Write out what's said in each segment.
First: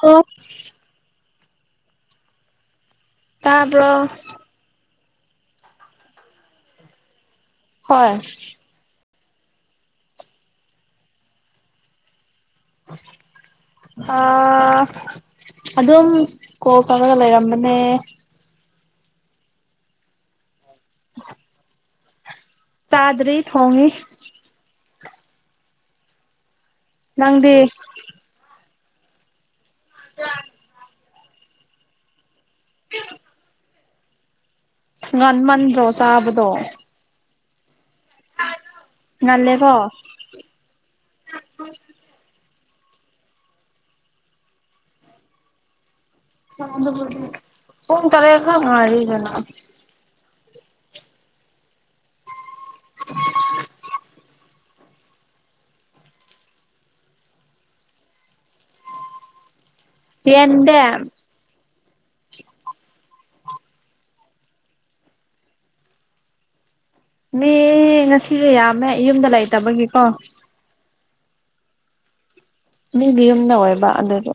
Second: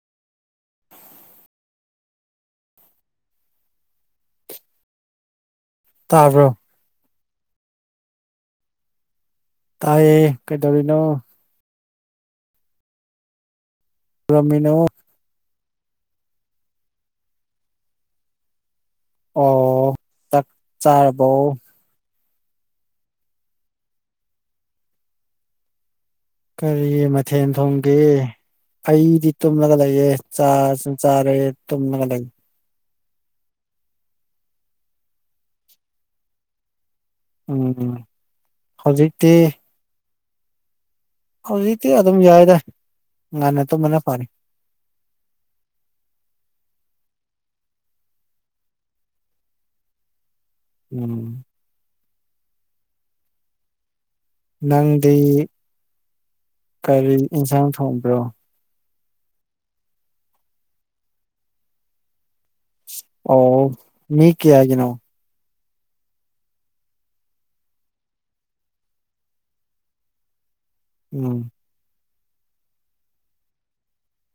Of ꯇꯥꯕꯔꯣ ꯇꯥꯕ꯭ꯔꯣ ꯍꯣꯏ ꯇꯥꯏꯌꯦ ꯀꯩꯗꯧꯔꯤꯅꯣ? ꯍꯥ ꯔꯣꯃꯤꯅꯣ? ꯑꯗꯨꯝ ꯀꯣꯜ ꯇꯦꯔꯒ ꯂꯩꯔꯝꯕꯅꯦ꯫ ꯑꯣ ꯆꯥꯛ ꯆꯥꯔꯕꯣ? ꯆꯥꯗ꯭ꯔꯤ ꯊꯣꯡꯉꯤ꯫ ꯀꯔꯤ ꯃꯊꯦꯜ ꯅꯪꯗꯤ ꯊꯣꯡꯒꯦ ꯑꯩꯗꯤ ꯇꯨꯝꯂꯒ ꯂꯩꯑ ꯆꯥ ꯆꯥꯔꯦ ꯇꯣꯝꯅ ꯂꯩ ꯉꯟꯃꯟꯗ꯭ꯔꯣ ꯆꯥꯕꯗꯣ ꯎꯝ ꯍꯧꯖꯤꯛꯇꯤ [unintelligible] ꯍꯧꯖꯤꯛꯇꯤ ꯑꯗꯨꯝ ꯌꯥꯏꯗ ꯉꯥꯟꯟꯅ ꯇꯨꯝꯕꯅ ꯐꯔꯦ꯫ ꯄꯨꯡ ꯇꯥꯔꯦꯠ ꯇꯥ ꯉꯥꯏꯔꯤꯗ ꯎꯝ [inaudible] ꯅꯪꯗꯤ ꯀꯔꯤ ꯌꯦꯟꯁꯥꯡ ꯊꯣꯡꯕ꯭ꯔꯣ? ꯌꯦꯟꯗꯦꯝ ꯑꯣ ꯃꯤ ꯀꯌꯥꯒꯤꯅꯣ? ꯃꯤ ꯉꯁꯤꯗꯤ ꯌꯥꯝꯃꯦ ꯌꯨꯝꯗ ꯂꯩꯇꯕꯒꯤꯀꯣ꯫ ꯎꯝ ꯃꯤꯒꯤ ꯌꯨꯝꯗ ꯑꯣꯏꯕ ꯑꯗꯨꯒꯤ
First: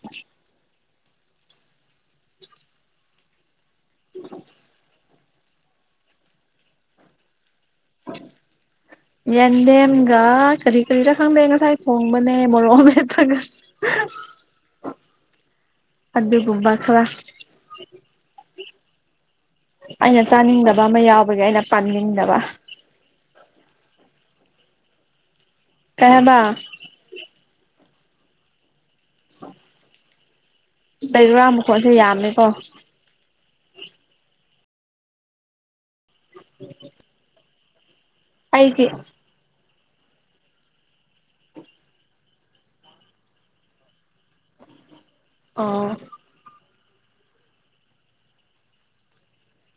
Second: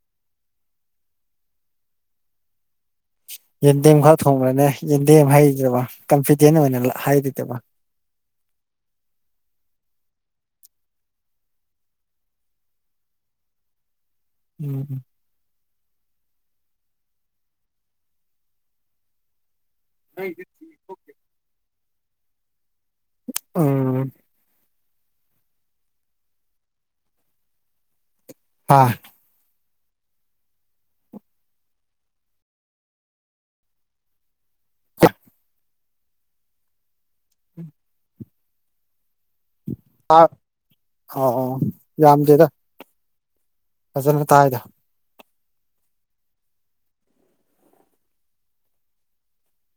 ꯌꯦꯟꯗꯦꯝ ꯈꯛ ꯊꯣꯡꯕ꯭ꯔꯅꯦ ꯌꯦꯟꯗꯦꯝ ꯍꯩꯔꯤꯗꯕ ꯀꯟꯐꯤꯗꯦꯟ ꯑꯣꯏꯅ ꯍꯥꯏꯔꯤꯗꯕ [inaudible] ꯌꯦꯟꯗꯦꯝꯒ ꯀꯔꯤ ꯀꯔꯤꯗ ꯈꯪꯗꯦ ꯉꯁꯥꯏ ꯊꯣꯡꯕꯅꯦ ꯃꯣꯔꯣꯛ ꯍꯦꯄꯒ [inaudible] ꯎꯝ ꯎꯝ ꯑꯗꯒꯨꯝꯕ ꯈꯔ ꯑꯩꯅ ꯆꯥꯅꯤꯡꯗꯕ ꯑꯃ ꯌꯥꯎꯕꯒꯤ ꯑꯩꯅ ꯄꯥꯝꯅꯤꯡꯗꯕ ꯎꯝ ꯀꯩ ꯍꯥꯏꯕ ꯑꯥ ꯂꯩꯔꯥ ꯃꯈꯨꯣꯁꯦ ꯌꯥꯝꯃꯦꯀꯣ [inaudible] ꯑꯩꯒꯤ ꯑ ꯌꯥꯝꯗꯦꯗ ꯐꯖꯅ ꯇꯥꯏꯗ ꯑ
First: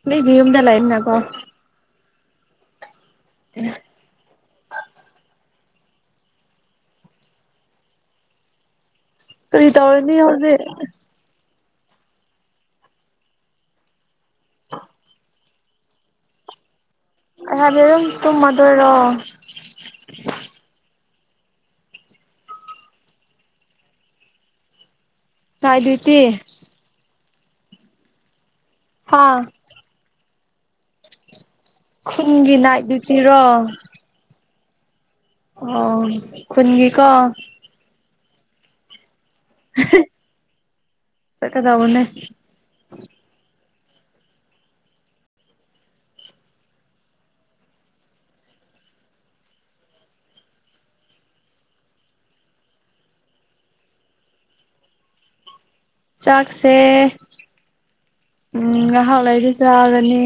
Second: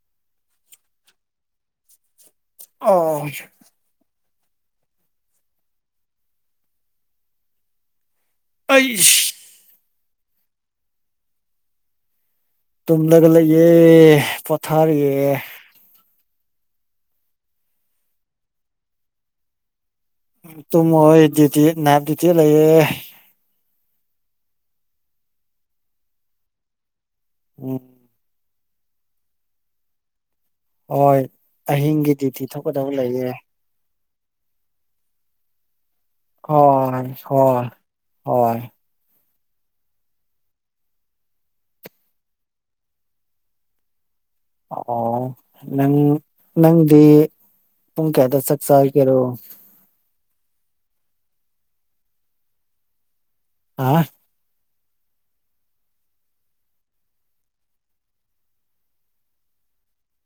ꯃꯤꯒꯤ ꯌꯨꯝꯗ ꯂꯩꯈꯔꯦꯀꯣ ꯑꯣ [inaudible] ꯑꯤꯁ ꯀꯔꯤ ꯇꯧꯔꯅꯤ ꯍꯧꯖꯦ ꯇꯨꯝꯂꯒ ꯂꯩꯌꯦꯦ ꯄꯣꯊꯥꯔꯤꯌꯦ ꯑꯩ ꯍꯥꯏꯕꯦ ꯑꯗꯨꯝ ꯇꯨꯝꯃꯗꯣꯏꯔꯣ ꯇꯨꯝꯃꯣ ꯑꯩ ꯗꯨꯗꯤ ꯅꯥꯠ ꯗꯨꯗꯤ ꯂꯩꯌꯦ ꯅꯥꯏꯗꯨ꯭ꯌꯇꯤ [inaudible] ꯍꯥꯥ ꯍꯣꯏ ꯑꯍꯤꯡꯒꯤ ꯗꯨ꯭ꯌꯇꯤ ꯈꯨꯟꯒꯤ ꯅꯥꯏꯠ ꯊꯣꯛꯀꯗꯕ ꯂꯩꯌꯦ ꯗ꯭ꯌꯨꯇꯤꯔꯣ ꯑꯣ ꯍꯣꯏ ꯈꯨꯟꯒꯤꯀꯣ ꯍꯣꯏ ꯍꯣꯏ ꯁꯠꯀꯗꯧꯕꯅꯦ ꯑꯣ ꯅꯪ ꯅꯪꯗꯤ ꯄꯨꯡ ꯀꯌꯥꯗ ꯆꯥꯛ ꯆꯥꯕꯤꯒꯦꯔꯣ ꯑ ꯆꯥꯛꯁꯦ ꯎꯝ ꯉꯥꯏꯍꯥꯛ ꯂꯩꯗꯤ ꯆꯥꯒꯅꯤ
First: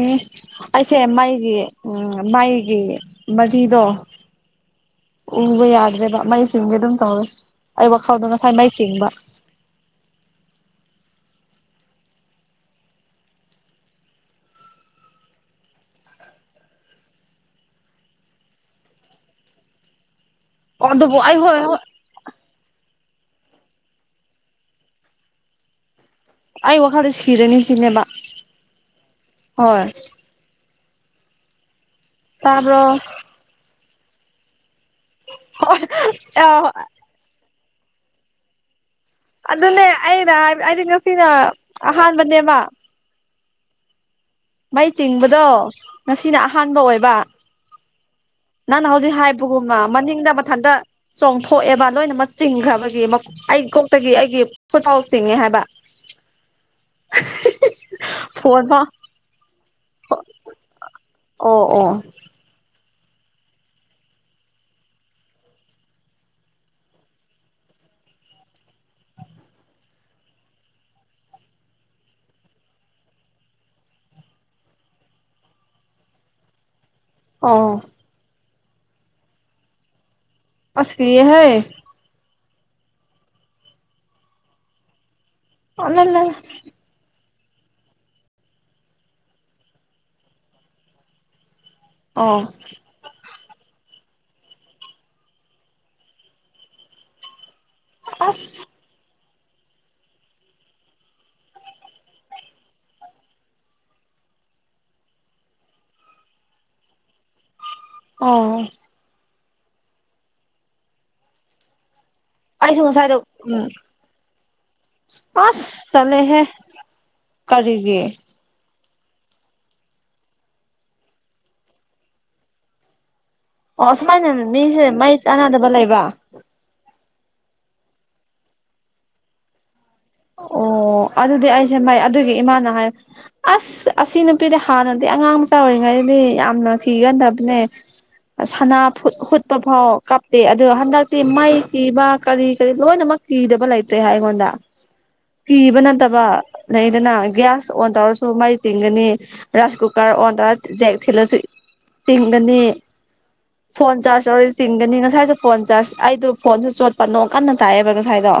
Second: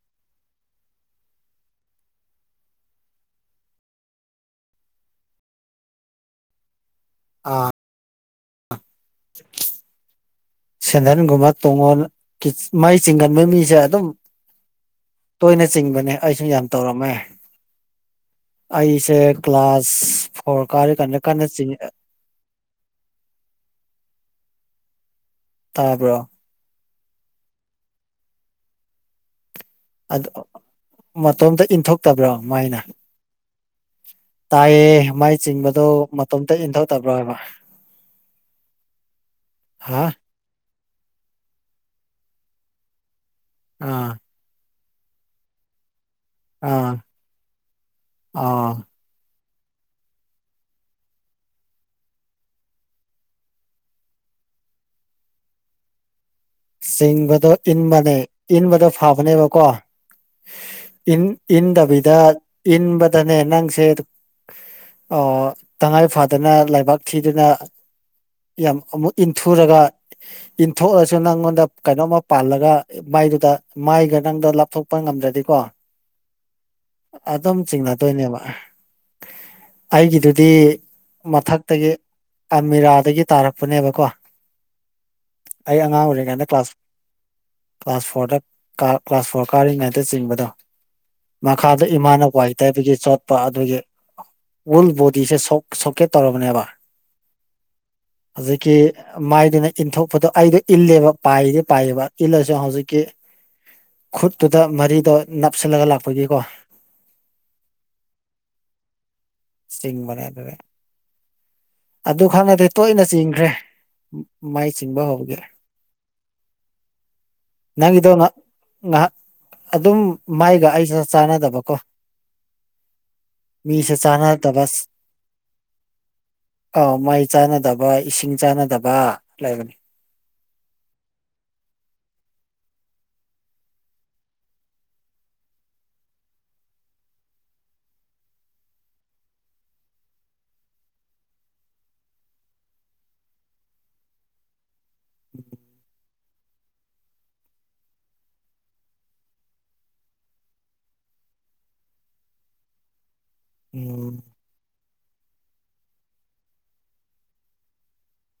ꯑꯩꯁꯦ ꯃꯥꯏꯒꯤ ꯎ ꯃꯥꯏꯒꯤ ꯃꯔꯤꯗꯣ ꯎꯕ ꯌꯥꯗ꯭ꯔꯦꯕ ꯃꯩ ꯁꯤꯡ ꯑꯗꯨꯝ ꯇꯧꯔ ꯑ ꯑꯩ ꯋꯥꯈꯥꯎꯗꯣ ꯉꯁꯥꯏ ꯃꯥꯏ ꯆꯤꯡꯕ [inaudible] ꯁꯦꯟꯗꯟꯒꯨꯝꯕ ꯇꯣꯡꯉꯣꯟ ꯃꯥꯏ ꯆꯤꯡꯒꯟꯕ ꯃꯤꯁꯦ ꯑꯗꯨꯝ ꯇꯣꯏꯅ ꯆꯤꯡꯕꯅꯦ ꯑꯩꯁꯨ ꯌꯥꯝ ꯇꯧꯔꯝꯃꯦ ꯑꯩꯁꯦ ꯀ꯭ꯂꯥꯁ ꯐꯣꯔ ꯑꯣ ꯀꯥꯔꯤ ꯑꯗꯨꯕꯨ ꯀꯥꯟꯗ ꯑꯩ ꯀꯟꯅ ꯍꯣꯏ ꯍꯣꯏ ꯆꯤꯡꯉ ꯇꯥꯔꯕ꯭ꯔꯣ ꯑꯩ ꯋꯥꯈꯜꯗ ꯁꯤꯔꯅꯤꯁꯤꯅꯦꯕ ꯍꯣꯏ ꯃꯇꯣꯝꯇ ꯏꯟꯊꯣꯛꯇꯕ꯭ꯔꯣ ꯃꯥꯏꯅ ꯇꯥꯕ꯭ꯔꯣ ꯇꯥꯏꯌꯦ ꯃꯥꯏ ꯆꯤꯡꯕꯗꯣ ꯑ ꯃꯇꯣꯝꯇ ꯏꯟꯊꯣꯛꯇ ꯕ ꯑꯗꯨꯅꯦ ꯑꯩꯅ ꯑꯩꯗꯤ ꯉꯁꯤꯅ ꯑꯍꯥꯟꯕꯅꯦꯕ ꯑꯥ ꯃꯩ ꯆꯤꯡꯕꯗꯣ ꯉꯁꯤꯅ ꯑꯍꯥꯟꯕ ꯑꯥ ꯑꯣꯏꯕ ꯑꯥ ꯅꯪꯅ ꯍꯧꯖꯤꯛ ꯁꯤꯖꯤ ꯍꯥꯏꯕꯒꯨꯝꯕ ꯃꯅꯤꯡꯗ ꯃꯊꯟꯇ ꯆꯣꯡꯊꯣꯛꯑꯦꯕ ꯂꯣꯏꯅꯃꯛ ꯆꯤꯡꯈ꯭ꯔꯕꯒꯤ ꯑꯩ ꯀꯣꯛꯇꯒꯤ ꯑꯩꯒꯤ ꯆꯈꯥꯎ ꯆꯤꯡꯉꯦ ꯍꯥꯏꯕ ꯆꯤꯡꯕꯗꯣ ꯏꯟꯕꯅꯦ ꯐꯣꯟ ꯐꯥꯎ ꯏꯟꯕꯗꯣ ꯐꯕꯅꯦꯕꯀꯣ ꯏꯟ ꯑꯣ ꯑꯣ ꯏꯟꯗꯕꯤꯗ ꯏꯟꯕꯗꯅ ꯅꯪ ꯁꯦꯔ ꯑꯣ ꯇꯉꯥꯏ ꯐꯗꯅ ꯂꯩꯕꯥꯛ ꯊꯤꯗꯅ ꯌꯥꯝ ꯑꯃꯨꯛ ꯏꯟꯊꯨꯔꯒ ꯏꯟꯊꯣꯛꯑ ꯁꯨ ꯅꯪꯉꯣꯟꯗ ꯀꯩꯅꯣꯝꯃ ꯄꯥꯜꯂꯒ ꯃꯥꯏꯗꯨꯗ ꯃꯥꯏꯒ ꯅꯪꯗꯣ ꯂꯥꯞꯊꯣꯛꯄ ꯉꯝꯗ꯭ꯔꯗꯤꯀꯣ ꯑꯗꯨꯝ ꯑꯣ ꯆꯤꯡꯅꯗꯣꯏꯅꯦꯕ ꯑꯩꯒꯤꯗꯨꯗꯤ ꯑꯁ ꯀꯤꯌꯦꯍꯦ ꯃꯊꯛꯇꯒꯤ ꯑꯃꯤꯔꯥꯗꯒꯤ ꯇꯥꯔꯛꯄꯅꯦꯕꯀꯣ ꯑꯩ ꯑꯉꯥꯡ ꯑꯣꯏꯔꯤꯉꯩꯗ ꯀ꯭ꯂꯥꯁ ꯀ꯭ꯂꯥꯁ ꯐꯣꯔꯗ ꯀ꯭ꯂꯥꯁ ꯐꯣꯔ ꯀꯥꯔꯤꯉꯩꯗ ꯆꯤꯡꯕꯗꯣ ꯃꯈꯥꯗ ꯏꯃꯥꯅ ꯑꯣ ꯋꯥꯏ ꯇꯥꯏꯕꯒꯤ ꯆꯣꯠ ꯑꯗꯨꯒꯤ ꯋꯨꯜ ꯕꯣꯗꯤꯁꯦ ꯁꯣꯀꯦꯠ ꯇꯧꯔꯕꯅꯦꯕ ꯑꯁ ꯍꯧꯖꯤꯛꯀꯤ ꯃꯥꯏꯗꯨꯅ ꯏꯟꯊꯣꯛꯄꯗꯣ ꯑꯩꯗ ꯏꯜꯂꯦꯕ ꯄꯥꯏꯗꯤ ꯄꯥꯏꯌꯦꯕ ꯏꯜꯂꯁꯨ ꯍꯧꯖꯤꯛꯀꯤ ꯈꯨꯠꯇꯨꯗ ꯃꯔꯤꯗꯣ ꯅꯞꯁꯤꯜꯂꯒ ꯂꯥꯛꯄꯒꯤꯀꯣ ꯑꯥꯎ ꯆꯤꯡ ꯃꯔꯛꯇꯨꯗ ꯑꯗꯨ ꯈꯛꯅꯦ ꯑꯗꯣ ꯑꯩꯁꯨ ꯇꯣꯏꯅ ꯉꯁꯥꯏꯗꯣ ꯆꯤꯡꯈ꯭ꯔꯦ ꯎꯝ ꯃꯥꯏ ꯆꯤꯡꯕ ꯍꯧꯕꯒꯤ ꯇꯂꯦꯍꯦ ꯅꯪꯒꯤꯗꯣ ꯉ ꯉꯍꯥꯛ ꯑꯗꯨꯝ ꯃꯥꯏꯒ ꯑꯩꯒ ꯆꯥꯟꯅꯗꯕꯀꯣ ꯑꯣ ꯃꯤꯁꯦ ꯑꯁꯨꯃꯥꯏꯅ ꯆꯥꯟꯅꯗꯕ ꯃꯤꯁꯦ ꯃꯩ ꯆꯥꯟꯅꯗꯕ ꯂꯩꯕ ꯑꯥꯎ ꯃꯩ ꯆꯥꯟꯅꯗꯕ ꯏꯁꯤꯡ ꯆꯥꯟꯅꯗꯕ ꯂꯩꯕꯅꯤ ꯑꯣ ꯑꯗꯨꯗꯤ ꯑꯩꯁꯦ ꯃꯥꯏ ꯑꯗꯨꯒꯤ ꯏꯃꯥꯅ ꯍꯥꯏ ꯑꯁ ꯑꯁꯤ ꯅꯨꯄꯤꯗꯤ ꯍꯥꯟꯅꯗꯤ ꯑꯉꯥꯡ ꯃꯆꯥ ꯑꯣꯏꯔꯤꯉꯩꯗꯗꯤ ꯌꯥꯝꯅ ꯀꯤꯒꯟꯗꯕꯅꯦ ꯁꯅꯥ ꯍꯨꯠꯄ ꯐꯥꯎ ꯀꯥꯞꯇꯦ ꯑꯗꯣ ꯍꯟꯗꯛꯇꯤ ꯃꯩ ꯀꯤꯕ ꯀꯔꯤ ꯀꯔꯤ ꯂꯣꯏꯅꯃꯛ ꯀꯤꯗꯕ ꯂꯩꯇ꯭ꯔꯦ ꯍꯥꯏ ꯑꯩꯉꯣꯟꯗ ꯀꯤꯕ ꯅꯠꯇꯕ ꯂꯩꯗꯅ ꯒ꯭ꯌꯥꯁ ꯑꯣꯟ ꯇꯧꯔꯁꯨ ꯃꯩ ꯆꯤꯡꯒꯅꯤ ꯔꯥꯏꯁ ꯀꯨꯀꯔ ꯑꯣꯟꯗ ꯖꯦꯛ ꯊꯤꯜꯂꯁꯨ ꯆꯤꯡꯒꯅꯤ ꯐꯣꯟ ꯎꯝ ꯆꯥꯔꯁ ꯇꯧꯔꯁꯨ ꯆꯤꯡ ꯒꯅꯤ ꯉꯁꯥꯏꯁꯨ ꯐꯣꯟ ꯆꯥꯔ ꯑꯩꯗꯣ ꯐꯣꯟꯁꯨ ꯆꯣꯠꯄ ꯅꯣꯡ ꯀꯟꯅ ꯇꯥꯑꯦꯕ ꯉꯁꯥꯏꯗꯣ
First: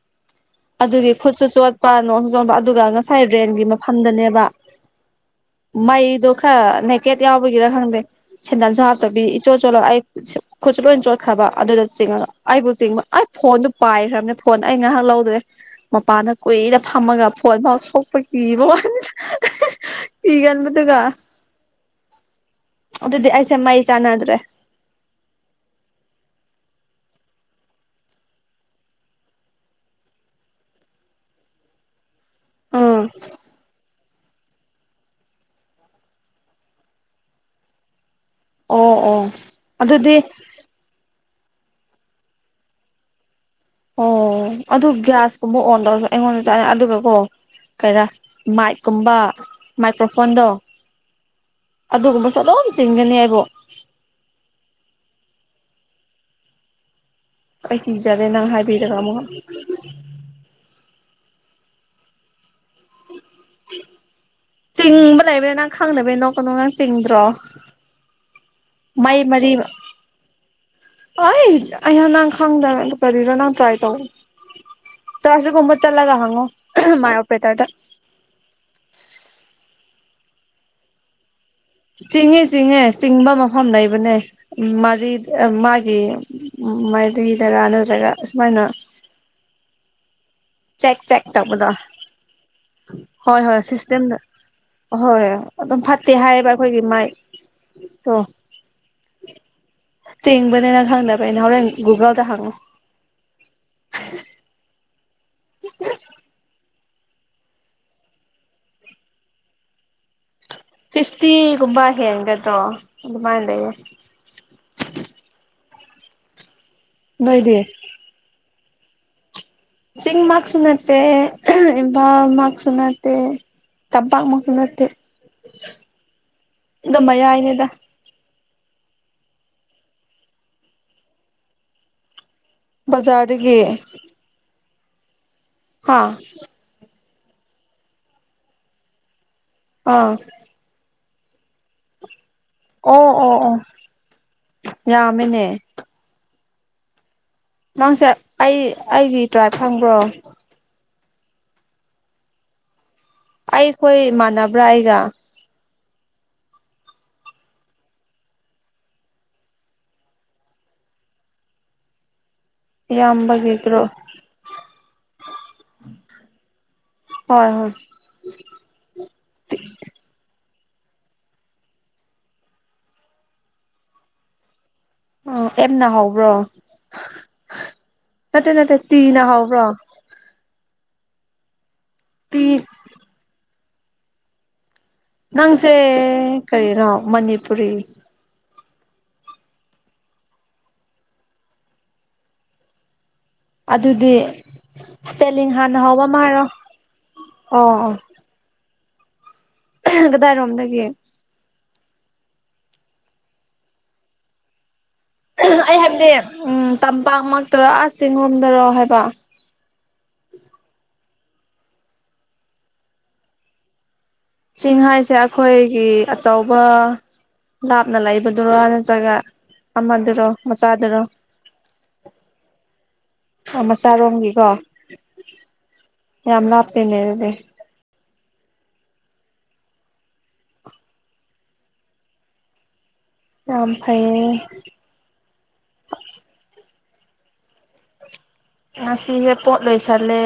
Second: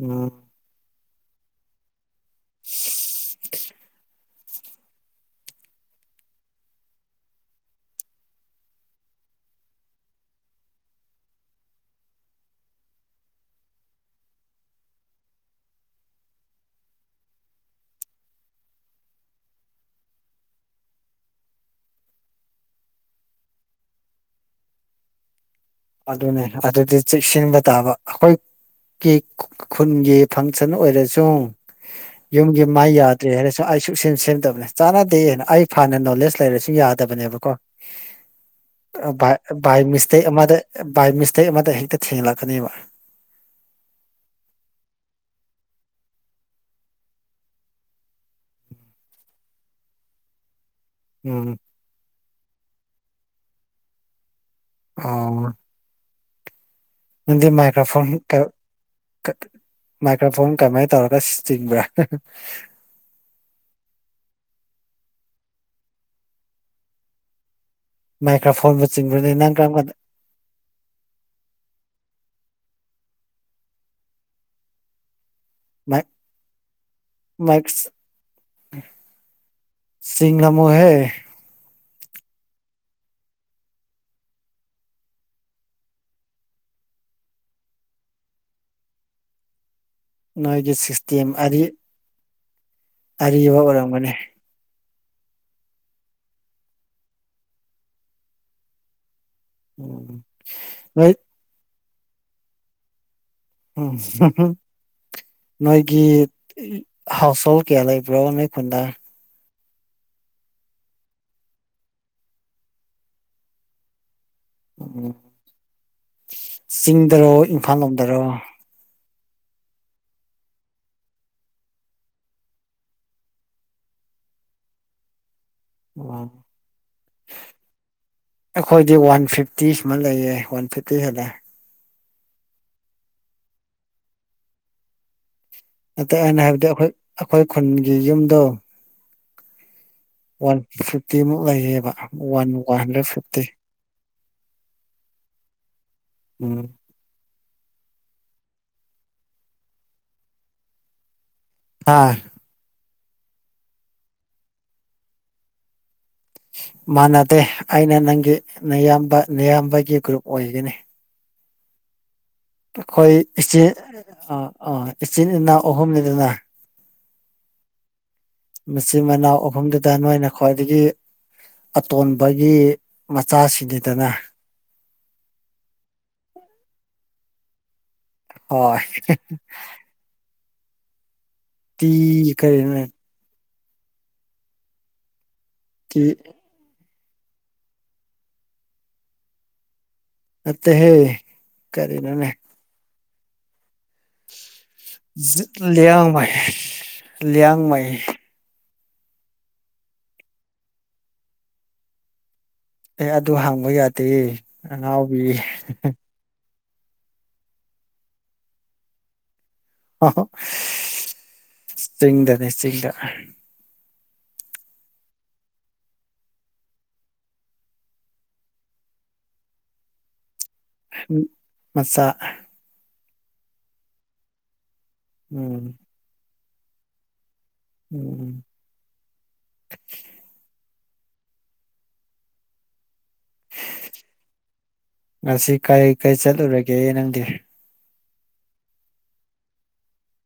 ꯎꯝ ꯑꯗꯨꯒꯤ ꯈꯨꯠꯁꯨ ꯆꯣꯠꯄ ꯅꯣꯡꯁꯨ ꯆꯣꯠꯕ ꯑꯗꯨꯒ ꯉꯁꯥꯏ ꯔꯦꯟꯒꯤ ꯃꯐꯝꯗꯅꯦꯕ ꯃꯩꯗꯣ ꯈꯔ ꯅꯦꯀꯦꯠ ꯌꯥꯎꯕꯒꯤꯔ ꯈꯪꯗꯦ ꯁꯦꯟꯗꯟꯁꯨ ꯍꯥꯞꯇꯕꯤ ꯏꯆꯣꯠ ꯆꯣꯠꯂ ꯑꯩ ꯈꯨꯠꯁꯨ ꯂꯣꯏꯅ ꯆꯣꯠꯈ꯭ꯔꯕ ꯑꯗꯨꯗ ꯆꯤꯡꯉꯒ ꯑꯩꯕꯨ ꯆꯤꯡꯕ ꯑꯩ ꯐꯣꯟꯗꯨ ꯄꯥꯏꯈ꯭ꯔꯕꯅꯦ ꯐꯣꯟ ꯑꯩ ꯉꯍꯥꯛ ꯂꯧꯗ꯭ꯔꯦ ꯃꯄꯥꯟꯗ ꯀꯨꯏꯅ ꯐꯝꯃꯒ ꯐꯣꯟ ꯐꯥꯎ ꯁꯣꯛꯄ ꯀꯤꯕ ꯋꯥꯅꯤ [unintelligible] ꯀꯤꯒꯟꯕꯗꯨꯒ ꯑꯗꯨꯗꯤ ꯑꯩꯁꯦ ꯃꯩ ꯆꯥꯟꯅꯗ꯭ꯔꯦ ꯑꯗꯨꯅꯦ ꯑꯗꯨꯗꯤ ꯆꯦꯛꯁꯤꯟꯕ ꯇꯥꯕ ꯑꯩꯈꯣꯏ ꯀꯤ ꯈꯨꯟꯒꯤ ꯐꯪꯁꯟ ꯑꯣꯏꯔꯁꯨ ꯌꯨꯝꯒꯤ ꯃꯥꯏ ꯎꯝ ꯌꯥꯗ꯭ꯔꯦ ꯍꯥꯏꯔꯁꯨ ꯑꯩ ꯁꯨꯛ ꯁꯦꯝ ꯁꯦꯝꯗꯕꯅꯦ ꯆꯥꯟꯅꯗꯦꯅ ꯑꯩ ꯐꯅ ꯅꯣꯂꯦꯖ ꯂꯩꯔꯁꯨ ꯌꯥꯗꯕꯅꯦꯕꯀꯣ ꯑꯣ ꯑꯣ ꯕꯥ ꯕꯥꯏ ꯑꯗꯨꯗꯤ ꯃꯤꯁꯇꯦꯛ ꯑꯃꯗ ꯕꯥꯏ ꯃꯤꯁꯇꯦꯛ ꯑꯃꯗ ꯍꯦꯛꯇ ꯊꯦꯡꯂꯛꯀꯅꯦꯕ ꯑꯣ ꯑꯗꯨ ꯒ꯭ꯌꯥꯁꯀꯨꯝꯕ ꯑꯣꯟ ꯇꯧꯔꯁꯨ ꯑꯩꯉꯣꯟꯗ ꯆꯥꯂ ꯑꯗꯨꯒ ꯀꯣ ꯀꯩꯔꯥ ꯃꯥꯏꯛꯀꯨꯝꯕ ꯃꯥꯏꯀ꯭ꯔꯣꯐꯣꯟꯗꯣ ꯎꯝ ꯑꯗꯨꯒꯨꯝꯕꯁꯨ ꯑꯗꯨꯝ ꯆꯤꯡꯒꯅꯤ ꯑꯩꯕꯨ ꯑꯣ ꯅꯪꯗꯤ ꯑꯩ ꯃꯥꯏꯀ꯭ꯔꯣꯐꯣꯟ ꯀꯤꯖꯔꯦ ꯅꯪ ꯍꯥꯏꯕꯤꯔꯒ ꯑꯃꯨꯛꯀ ꯃꯥꯏꯀ꯭ꯔꯣꯐꯣꯟ ꯀꯃꯥꯏꯅ ꯇꯧꯔꯒ ꯆꯤꯡꯕ꯭ꯔꯥ ꯆꯤꯡꯕ ꯂꯩꯕꯅꯤ ꯅꯪ ꯈꯪꯗꯕꯩꯅꯤ ꯅꯣꯛꯀꯅꯣ ꯅꯪ ꯆꯤꯡꯗ꯭ꯔꯣ ꯃꯥꯏ ꯀ꯭ꯔꯥ ꯐꯣꯟꯕꯨ ꯃꯩ ꯆꯤꯡꯕ꯭ꯔꯅꯤ ꯃꯔꯤ ꯅꯪ ꯀꯔꯝ ꯀꯥꯟꯗ ꯑꯩ ꯑꯩꯌꯥ ꯅꯪ ꯈꯪꯗꯕꯗ ꯀꯔꯤꯔꯣ ꯅꯪ ꯇ꯭ꯔꯥꯏ ꯇꯧꯑꯣ ꯆꯁ ꯀꯨꯝꯕꯗ ꯃꯥꯏꯛ ꯆꯜꯂꯒ ꯍꯪꯉꯣ ꯃꯥ ꯑꯣꯄꯦꯇꯔꯗ ꯆꯤꯡꯂꯝꯃꯣꯢꯍꯦ ꯆꯤꯡꯉꯦ ꯆꯤꯡꯉꯦ ꯆꯤꯡꯕ ꯃꯐꯝ ꯂꯩꯕꯅꯦ ꯃꯔꯤ ꯃꯥꯒꯤ ꯃꯥꯔꯤꯗꯔꯥ ꯅꯠꯇ꯭ꯔꯒ ꯑꯁꯨꯃꯥꯏꯅ ꯅꯣꯏꯒꯤ ꯆꯛ ꯆꯛ ꯁꯤꯁꯇꯦꯝ ꯑꯔꯤ ꯇꯧꯕꯗꯣ ꯍꯣꯏ ꯑꯔꯤꯕ ꯍꯣꯏ ꯑꯣꯏꯔꯝꯒꯅꯤ ꯁꯤꯁꯇꯦꯝꯗ ꯑꯍꯣꯏ ꯑꯗꯨꯝ ꯐꯠꯇꯦ ꯍꯥꯏꯌꯦꯕ ꯑꯩꯈꯣꯏꯒꯤ ꯃꯥꯏ ꯑꯣ ꯎꯝ ꯆꯦꯡꯕꯅꯦ ꯅꯪ ꯅꯣꯏ ꯈꯡꯗꯕꯩ ꯅꯪ ꯍꯣꯔꯦꯟ ꯒꯨꯒꯜꯗ ꯍꯪꯉꯣ ꯎꯝ [unintelligible] ꯅꯣꯏꯒꯤ ꯍꯥꯎꯁ ꯍꯣꯜ ꯀꯌꯥ ꯂꯩꯕ꯭ꯔꯣ ꯅꯣꯢ ꯈꯨꯟꯗꯥ ꯐꯤꯁꯇꯤꯒꯨꯝꯕ ꯍꯦꯟꯒꯗ꯭ꯔꯣ ꯑꯗꯨꯃꯥꯏꯅ ꯂꯩꯌꯦ ꯎꯝ ꯆꯤꯡꯗꯔꯣ ꯅꯣꯏꯗꯤ ꯏꯝꯐꯥꯜ ꯂꯣꯝꯗꯔꯣ ꯆꯤꯡ ꯃꯥꯛꯁꯨ ꯅꯠꯇꯦꯕꯥ ꯢꯝꯐꯥꯜ ꯃꯥꯛꯁꯨ ꯅꯠꯇꯦ ꯇꯥꯝꯄꯥꯛ ꯃꯛꯁꯨ ꯅꯠꯇꯦ ꯋꯥ ꯑꯗꯨ ꯃꯌꯥꯏꯅꯦꯗ ꯑꯩꯈꯣꯏꯗꯤ ꯋꯥꯟ ꯐꯤꯐꯇꯤ ꯁꯨꯃꯥꯢ ꯂꯩꯌꯦ ꯋꯥꯟ ꯐꯤꯐꯇꯤ ꯍꯦꯜꯂꯦ ꯕꯖꯥꯔꯗꯒꯤ ꯍꯥ ꯅꯠꯇꯦ ꯑꯩꯅ ꯍꯥꯏꯕꯗꯤ ꯑꯩꯈꯣꯏ ꯑꯩꯈꯣꯏ ꯈꯨꯟꯒꯤ ꯌꯨꯝꯗꯣ ꯑꯥ ꯋꯥꯟ ꯐꯤꯐꯇꯤꯃꯨꯛ ꯂꯩꯌꯦꯕ ꯋꯥꯟ ꯋꯥꯟ ꯍꯟꯗ꯭ꯔꯦꯠ ꯑꯣ ꯑꯣ ꯐꯤꯇꯤ ꯑꯣ ꯌꯥꯝꯃꯦꯅꯦ ꯎꯝ ꯅꯪꯁꯦ ꯑꯩ ꯑꯩꯒꯤ ꯗ꯭ꯔꯥꯏꯕ ꯈꯪꯕ꯭ꯔꯣ ꯍꯥꯥ ꯑꯩꯈꯣꯏ ꯏꯃꯥꯟꯅꯕ꯭ꯔꯥ ꯑꯩꯒ ꯃꯥꯟꯅꯗꯦ ꯑꯩꯅ ꯅꯪꯒꯤ ꯅꯌꯥꯝꯕ ꯅꯌꯥꯝꯕꯒꯤ ꯒ꯭ꯔꯨꯞ ꯑꯣꯏꯒꯅꯤ ꯑꯩꯈꯣꯏ ꯏꯆꯤꯟ ꯏꯌꯥꯝꯕꯒꯤꯗ꯭ꯔꯣ ꯑꯥ ꯑꯥ ꯏꯆꯤꯟ ꯏꯅꯥꯎ ꯑꯍꯨꯝꯅꯤꯗꯅ ꯍꯣꯏ ꯍꯣꯏ ꯃꯆꯤꯟ ꯃꯅꯥꯎ ꯑꯍꯨꯝꯗꯨꯗ ꯅꯣꯏꯅ ꯈ꯭ꯋꯥꯏꯗꯒꯤ ꯑꯇꯣꯟꯕꯒꯤ ꯃꯆꯥꯁꯤꯡꯅꯤꯗꯅ ꯑꯣ ꯑꯦꯝꯅ ꯍꯧꯕ꯭ꯔꯣ ꯅꯠꯇꯦ ꯅꯠꯇꯦ ꯍꯣꯏ ꯇꯤꯅ ꯍꯧꯕ꯭ꯔꯣ ꯇꯤ ꯇꯤ ꯀꯔꯤ ꯅꯪꯁꯦ ꯇꯤ ꯀꯔꯤꯅꯣ ꯃꯅꯤꯄꯨꯔꯤ ꯅꯠꯇꯦ ꯍꯦ ꯀꯔꯤ ꯅꯣꯅꯦ ꯑꯗꯨꯗꯤ ꯏꯁꯄꯦꯜꯂꯤꯡ ꯍꯥꯟꯅ ꯍꯥꯎꯕ ꯑꯃ ꯂꯤꯌꯥꯡꯃꯩ ꯍꯥꯢꯔꯣ ꯂꯤꯌꯥꯡꯃꯩ ꯀꯗꯥꯏꯔꯣꯝꯗꯒꯤ ꯑꯦ ꯑꯗꯨ ꯍꯥꯡꯕ ꯌꯥꯗꯦ ꯑꯉꯥꯎꯕꯤ ꯑꯩ ꯍꯥꯏꯕꯗꯤ ꯎ ꯇꯝꯄꯥꯛꯃꯛꯇꯔꯣ ꯆꯤꯡꯔꯣꯝꯗꯔꯣ ꯍꯥꯏꯕ ꯆꯤꯡꯗꯅꯤ ꯆꯤꯡꯗ ꯆꯤꯡ ꯍꯥꯏꯁꯦ ꯑꯩꯈꯣꯏꯒꯤ ꯑꯆꯧꯕ ꯂꯥꯞꯅ ꯂꯩꯕꯗꯨꯔꯣ ꯅꯠꯇ꯭ꯔꯒ ꯑꯃꯗꯨꯔꯣ ꯃꯆꯥꯗꯨꯔꯣ ꯃꯆꯥ ꯑ ꯃꯆꯥꯔꯣꯝꯒꯤꯀꯣ ꯎꯝ ꯌꯥꯝ ꯂꯥꯞꯇꯦꯅꯦ ꯑꯗꯨꯗꯤ ꯎꯝ ꯌꯝ ꯐꯩꯌꯦ ꯉꯁꯤ ꯀꯔꯤ ꯀꯔꯤ ꯆꯠꯂꯨꯔꯒꯦ ꯅꯪꯗꯤ ꯉꯁꯤꯁꯦ ꯄꯣꯠ ꯂꯣꯏꯁꯜꯂꯦ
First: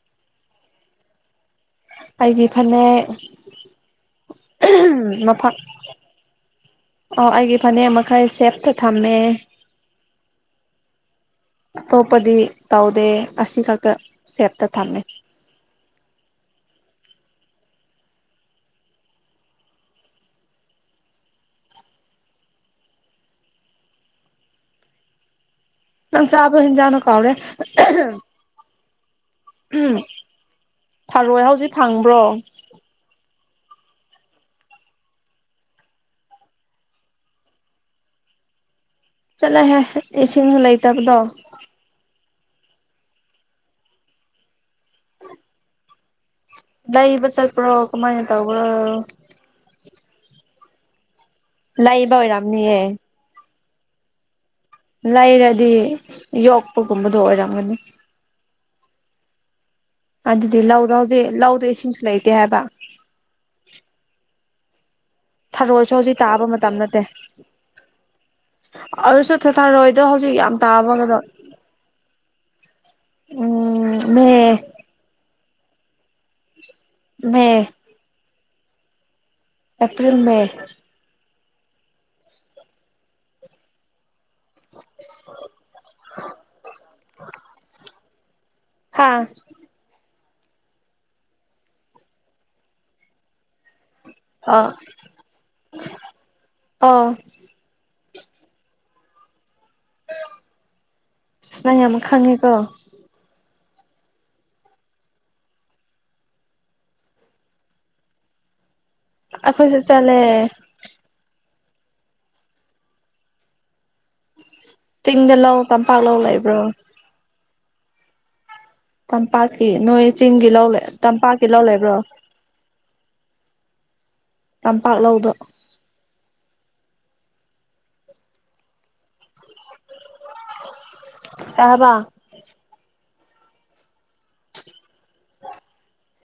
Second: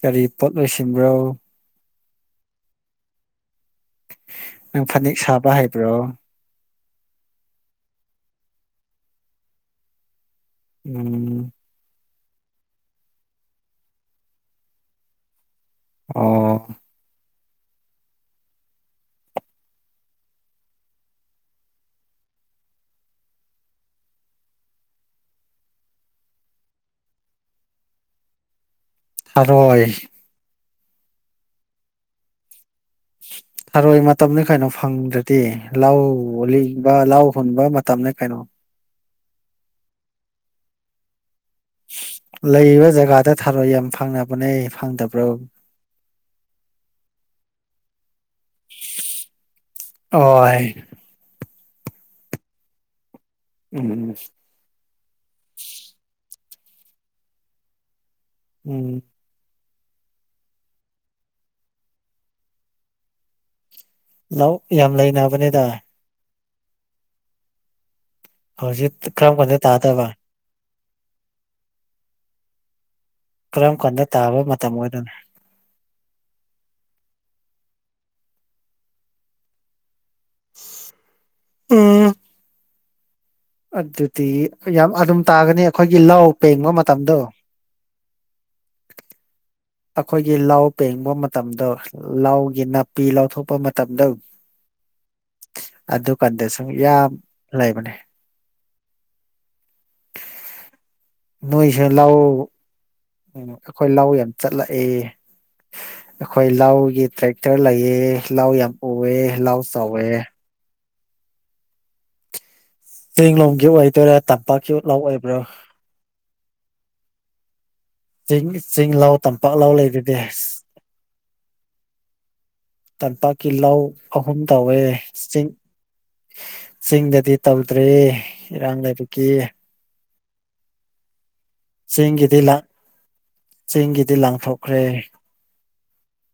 ꯀꯔꯤ ꯄꯣꯠ ꯂꯣꯏꯁꯤꯟꯕ꯭ꯔꯣ ꯑꯩꯥꯒꯤ ꯐꯅꯦꯛ ꯅꯪ ꯐꯅꯦꯛ ꯁꯥꯕ ꯍꯩꯕ꯭ꯔꯣ ꯑꯣ ꯑꯩꯒꯤ ꯐꯅꯦꯛ ꯃꯈꯩ ꯁꯦꯞꯇ ꯊꯝꯃꯦ ꯎꯝ ꯑꯇꯣꯞꯄꯗꯤ ꯇꯧꯗꯦ ꯑꯁꯤ ꯈꯛꯇ ꯁꯦꯞꯇ ꯊꯝꯃꯦ ꯑꯣ ꯆꯪ ꯆꯥꯕ ꯍꯦꯟꯁꯥꯡꯗꯣ ꯀꯥꯎꯔꯦ ꯊꯥꯔꯣꯏ ꯊꯔꯣꯏ ꯍꯧꯖꯤꯛ ꯐꯪꯕ꯭ꯔꯣ [unintelligible] ꯔꯥꯔꯣꯏ ꯃꯇꯝꯅꯤ ꯀꯩꯅꯣ ꯐꯪꯗ꯭ꯔꯗꯤ ꯂꯧ ꯂꯤꯛꯕ ꯂꯧ ꯍꯨꯟꯕ ꯃꯇꯝꯅꯤ ꯀꯩꯅꯣ ꯆꯠꯂꯣꯍꯦ ꯏꯁꯤꯡꯁꯨ ꯂꯩꯇꯕꯗꯣ ꯂꯩꯔꯤꯕ ꯖꯒꯥꯗ ꯊꯥꯔꯣꯏ ꯌꯥꯝ ꯐꯪꯅꯕꯅꯦ ꯐꯪꯗꯕ꯭ꯔꯣ ꯂꯩꯕ ꯆꯠꯄ꯭ꯔꯣ ꯀꯃꯥꯏꯅ ꯇꯧꯕ꯭ꯔꯣ ꯍ ꯂꯥꯛꯌꯦꯕ ꯏꯔꯝꯅꯤꯌꯦ ꯎꯝ ꯂꯩꯔꯗꯤ ꯌꯣꯛꯄꯒꯨꯝꯕꯗꯣ ꯑꯣꯏꯔꯝꯒꯅꯤ ꯎꯝ ꯑꯗꯨꯗꯤ ꯂꯧ ꯂꯧꯗꯦ ꯂꯧꯗꯦ ꯏꯁꯤꯡꯁꯨ ꯂꯩꯇꯦ ꯍꯥꯏꯕ ꯂꯥꯎ ꯌꯥꯝ ꯂꯩ ꯅꯕꯥ ꯊꯔꯣꯏꯁꯨ ꯍꯧꯖꯤꯛ ꯇꯥꯕ ꯃꯇꯝ ꯅꯠꯇꯦ ꯍꯧꯖꯤꯛ ꯑꯗꯨꯁꯨ ꯀꯔꯝ ꯀꯥꯟꯗ ꯊꯥꯔꯣꯏꯗꯣ ꯇꯥꯗꯕ ꯍꯧꯖꯤꯛ ꯌꯥꯝ ꯇꯥꯏꯔꫭꯏꯕꯥ ꯀꯔꯝ ꯀꯥꯟꯗ ꯇꯥꯕ ꯃꯇꯝ ꯑꯣꯏꯗꯧ ꯅꯣ ꯃ° ꯑꯦꯄ꯭꯭ꯔꯔꯤꯟ ꯃꯦ ꯎꯝ ꯑꯗꯨꯗꯤ ꯌꯥꯝ ꯑꯗꯨꯝ ꯇꯥꯒꯅꯤ ꯑꯩꯈꯣꯏꯒꯤ ꯂꯧ ꯄꯦꯡꯕꯥ ꯃꯇꯝꯗꫭ꯫ ꯍꯥꯥꯍꯍ ꯑꯩꯈꯣꯏꯒꯤ ꯂꯧ ꯄꯦꯡꯕꯥ ꯃꯇꯝꯗꯣ ꯂꯧꯒꯤ ꯅꯥꯄꯤ ꯂꯧꯊꯣꯛꯄ ꯃꯇꯝ ꯃꯇꯝꯗꯧ ꯑ ꯑꯗꯨꯀꯥꯟꯗꯁꯨꯨꯝ ꯑꯣ ꯌꯥꯝ ꯂꯩꯕꯅꯦ ꯆꯁ ꯅ ꯅꯣꯏꯁꯨ ꯌꯥꯝ ꯑꯃ ꯂꯧ ꯈꯪꯉꯦꯀꯣ ꯎꯝ ꯑꯩꯈꯣꯏ ꯂ ꯌꯥꯝ ꯆꯠꯂꯛꯑꯦ ꯑꯩꯈꯣꯏ ꯂꯒꯤ ꯇ꯭ꯔꯦꯛꯇꯔ ꯂꯩꯌꯦ ꯂ ꯌꯥꯝ ꯎꯑꯦ ꯂꯧ ꯑꯩꯈꯣꯏꯁ ꯆꯥꯎꯋꯦ ꯆꯂꯦ ꯇꯡꯂꯣꯝꯒꯤ ꯑꯣꯏꯗꯣꯏꯔꯥ ꯇꯝꯄꯥꯛꯀꯤ ꯂꯥꯎ ꯑꯣꯏꯕ꯭ꯔꯥ ꯇꯝꯄꯥꯛꯂ ꯂꯩꯕ꯭ꯔꯣ ꯆꯤꯡ ꯆꯤꯡ ꯂꯥꯎ ꯇꯝꯄꯥꯛ ꯇꯝꯄꯥꯛꯀꯤ ꯂꯥꯎ ꯅꯣꯏ ꯂꯩꯔꯗꯤ ꯆꯤꯡꯒꯤ ꯂꯧ ꯂꯩ ꯇꯝꯄꯥꯛꯀꯤ ꯂꯧ ꯂꯩꯕ꯭ꯔꯣ ꯇꯝꯄꯥꯛ ꯀꯤꯜꯍꯧ ꯑꯍꯨꯝ ꯇꯧꯋꯦ ꯇꯝꯄꯥꯛ ꯂꯧꯗꯣ ꯆꯤꯡ ꯆꯤꯡꯗꯗꯤ ꯇꯧꯗ꯭ꯔꯦ ꯏꯔꯥꯡ ꯂꯥꯏꯕꯛꯀꯤ [unintelligible] ꯍꯥꯏꯕ ꯆꯦꯡꯒꯤꯗꯤ ꯂ ꯆꯦꯡꯒꯤꯗꯤ ꯂꯥꯡꯊꯣꯛꯈ꯭ꯔꯦ